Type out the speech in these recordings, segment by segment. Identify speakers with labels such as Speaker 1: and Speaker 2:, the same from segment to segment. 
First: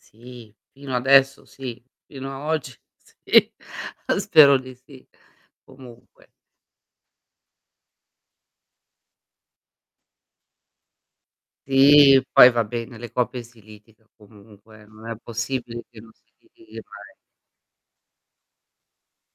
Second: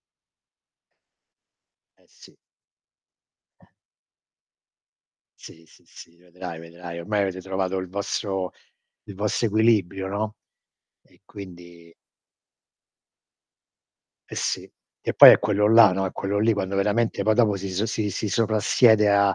Speaker 1: Sì, fino adesso sì.
Speaker 2: Eh
Speaker 1: Fino
Speaker 2: sì.
Speaker 1: a oggi sì, spero di sì.
Speaker 2: Sì, sì, sì,
Speaker 1: Comunque
Speaker 2: vedrai, vedrai ormai avete trovato il vostro il vostro equilibrio, no; e quindi
Speaker 1: Ti. Poi, va beh, nelle coppie si litiga
Speaker 2: Eh, sì.
Speaker 1: comunque, eh, non
Speaker 2: Che
Speaker 1: è
Speaker 2: poi è quello
Speaker 1: possibile
Speaker 2: là,
Speaker 1: che
Speaker 2: no
Speaker 1: non
Speaker 2: è
Speaker 1: si
Speaker 2: quello lì,
Speaker 1: litighi
Speaker 2: quando
Speaker 1: mai.
Speaker 2: veramente poi dopo si so si si soprassiede a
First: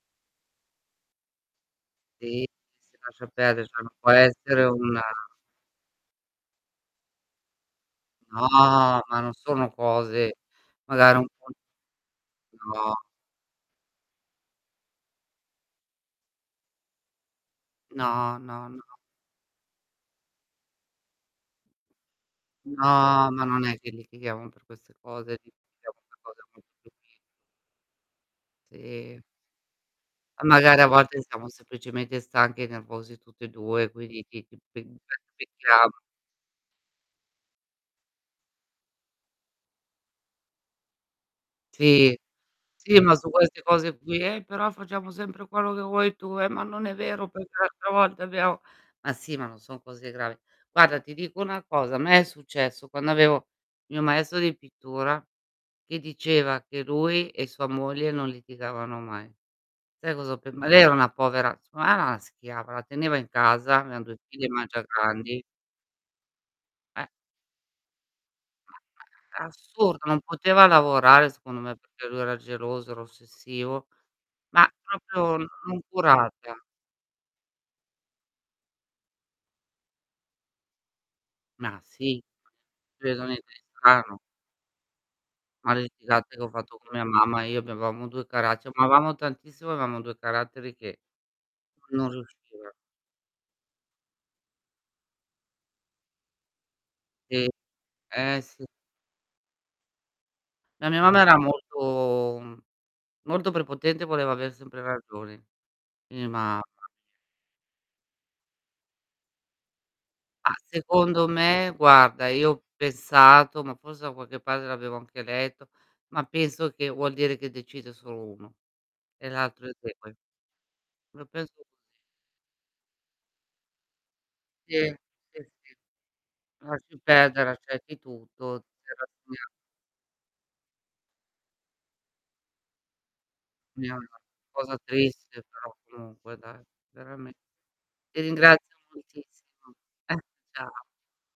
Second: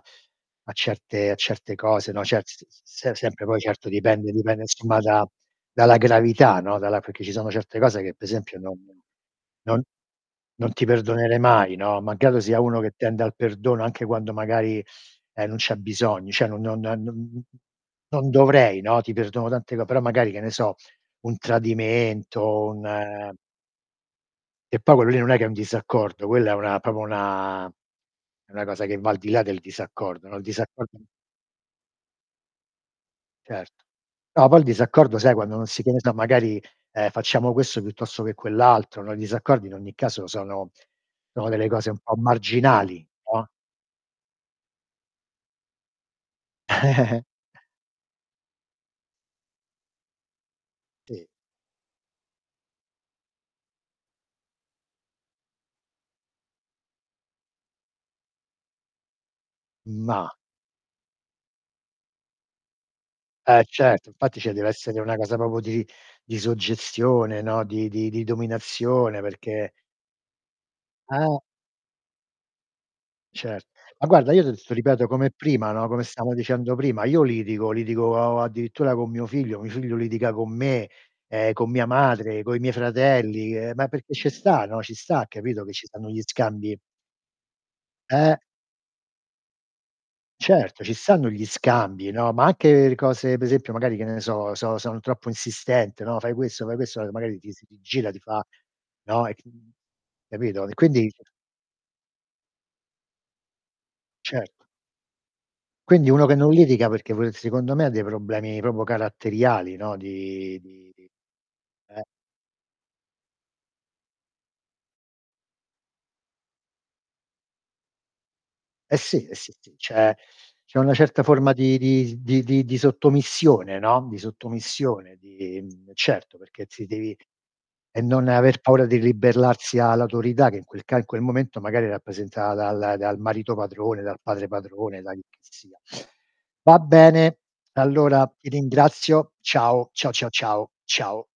Speaker 2: a certe a certe cose, no, ce
Speaker 1: Ti,
Speaker 2: s s s
Speaker 1: si
Speaker 2: se
Speaker 1: lascia
Speaker 2: sempre; poi
Speaker 1: perde cioè,
Speaker 2: certo
Speaker 1: non può
Speaker 2: dipende dipende
Speaker 1: essere
Speaker 2: insomma
Speaker 1: una
Speaker 2: da dalla gravità, no, dalla perché ci sono certe cose che pe'
Speaker 1: No,
Speaker 2: esempio non non
Speaker 1: ma non sono
Speaker 2: non
Speaker 1: cose
Speaker 2: non ti
Speaker 1: magari un
Speaker 2: perdonerei
Speaker 1: pun
Speaker 2: mai, no, malgrado sia uno che
Speaker 1: no.
Speaker 2: tende al perdono, anche quando magari, ehm, non c'è bisogno, cioè non non nan nun mh mhmm, non
Speaker 1: No, no,
Speaker 2: dovrei,
Speaker 1: no.
Speaker 2: no, ti perdono tante co però magari, che ne so, un tradimento, un,
Speaker 1: No,
Speaker 2: ehm
Speaker 1: ma non è che litighiamo per
Speaker 2: E poi
Speaker 1: queste
Speaker 2: quello lì non
Speaker 1: cose,
Speaker 2: è che è un
Speaker 1: litighiamo per
Speaker 2: disaccordo,
Speaker 1: cose
Speaker 2: quella è
Speaker 1: molto
Speaker 2: una
Speaker 1: più
Speaker 2: proprio
Speaker 1: [unintelligible]
Speaker 2: una è una cosa che va al
Speaker 1: Sì.
Speaker 2: di là del disaccordo, no, il
Speaker 1: A magari, a
Speaker 2: disaccordo
Speaker 1: volte siamo semplicemente stanchi e nervosi tutte
Speaker 2: Certo.
Speaker 1: 2, quindi ti
Speaker 2: No, poi
Speaker 1: ti
Speaker 2: il
Speaker 1: pen
Speaker 2: disaccordo, sai, quando non si
Speaker 1: batticchecchiamo.
Speaker 2: pensa magari, ehm: "Facciamo questo piuttosto che quell' altro", no; i disaccordi in ogni caso sono sono delle cose un po'
Speaker 1: Sì. Sì,
Speaker 2: marginali,
Speaker 1: ma su
Speaker 2: no?
Speaker 1: queste cose qui "Ehi, però facciamo sempre quello che vuoi tu. Eh, ma non è vero perché l'altra volta abbiamo", ma sì ma non son cose gravi. Guarda, ti
Speaker 2: Ti
Speaker 1: dico una cosa: a me è successo quando avevo mio maestro di pittura, che diceva che lui e sua moglie non litigavano mai. Sai
Speaker 2: Mah.
Speaker 1: cosa ho pen ma lei è una povera secondo me era una schiava, la teneva in
Speaker 2: Eh,
Speaker 1: casa, avevano
Speaker 2: certo.
Speaker 1: 2
Speaker 2: Infatti
Speaker 1: figlie
Speaker 2: ce
Speaker 1: ma già
Speaker 2: dev'essere una cosa
Speaker 1: grandi
Speaker 2: proprio di di
Speaker 1: Eh.
Speaker 2: suggestione, no, di di di dominazione perché
Speaker 1: Assurdo, non poteva lavorare,
Speaker 2: Eh.
Speaker 1: secondo me perchè lui era geloso, era
Speaker 2: Cer
Speaker 1: ossessivo;
Speaker 2: ma guarda io il s
Speaker 1: ma
Speaker 2: ti ripeto come
Speaker 1: proprio n
Speaker 2: prima,
Speaker 1: non
Speaker 2: no, come stavamo
Speaker 1: curata.
Speaker 2: dicendo prima, io litigo, litigo o addirittura con mio figlio, mi figlio litiga con me, ehm, con
Speaker 1: Ma
Speaker 2: mia
Speaker 1: sì.
Speaker 2: madre, coi miei
Speaker 1: Vedo niente
Speaker 2: fratelli,
Speaker 1: di
Speaker 2: ehm, ma perché
Speaker 1: strano.
Speaker 2: ce sta, no, ci sta, capito che
Speaker 1: Ma le
Speaker 2: ci stanno gli
Speaker 1: litigate che ho fatto
Speaker 2: scambi?
Speaker 1: con mia mamma. Io avevamo 2
Speaker 2: Eh.
Speaker 1: cara ci amavamo tantissimo, avevamo 2 caratteri
Speaker 2: Certo, ci
Speaker 1: che
Speaker 2: stanno gli
Speaker 1: non
Speaker 2: scambi, no, ma anche
Speaker 1: riusciva.
Speaker 2: per cose pe' esempio magari, che ne so, so son troppo insistente, no: "Fai questo, fai questo," e magari
Speaker 1: Sì.
Speaker 2: ti si rigira, ti
Speaker 1: Eh,
Speaker 2: fa
Speaker 1: sì.
Speaker 2: no, hai c mhmm, capito? E
Speaker 1: La mia
Speaker 2: quindi
Speaker 1: mamma era molto mhmm, molto prepotente, voleva aver
Speaker 2: Certo.
Speaker 1: sempre ragione.
Speaker 2: Quindi uno
Speaker 1: Eh,
Speaker 2: che non
Speaker 1: mamma.
Speaker 2: litiga, perché vuole secondo me ha dei problemi proprio caratteriali, no,
Speaker 1: Ah,
Speaker 2: di di di
Speaker 1: secondo me,
Speaker 2: eh.
Speaker 1: guarda io ho pensato, ma forse da qualche parte l'avevo anche letto, ma penso che vuol dire che decide solo uno
Speaker 2: Eh, sì,
Speaker 1: e
Speaker 2: eh sì,
Speaker 1: l'altro
Speaker 2: sì. C'è
Speaker 1: esegue.
Speaker 2: c'è una certa
Speaker 1: Lo
Speaker 2: forma
Speaker 1: penso così.
Speaker 2: di di s di di di sottomissione, no, di
Speaker 1: Sì,
Speaker 2: sottomissione
Speaker 1: sì,
Speaker 2: di
Speaker 1: sì.
Speaker 2: mhmm, certo perché ti
Speaker 1: Lasci
Speaker 2: devi
Speaker 1: perdere, accetti
Speaker 2: e non aver
Speaker 1: tutto, ti
Speaker 2: paura
Speaker 1: sei
Speaker 2: di
Speaker 1: rassegna
Speaker 2: ribellarsi a l'autorità, che in quel ca in quel momento magari è rappresentata dal dal marito padrone,
Speaker 1: [unintelligible]
Speaker 2: dal padre
Speaker 1: cosa
Speaker 2: padrone, da
Speaker 1: triste però
Speaker 2: chicchessia.
Speaker 1: comunque, dai
Speaker 2: Va
Speaker 1: verame
Speaker 2: bene,
Speaker 1: ti
Speaker 2: allora ti
Speaker 1: ringrazio
Speaker 2: ringrazio,
Speaker 1: moltissimo.
Speaker 2: ciao, ciao, ciao, ciao,
Speaker 1: Ciao.
Speaker 2: ciao.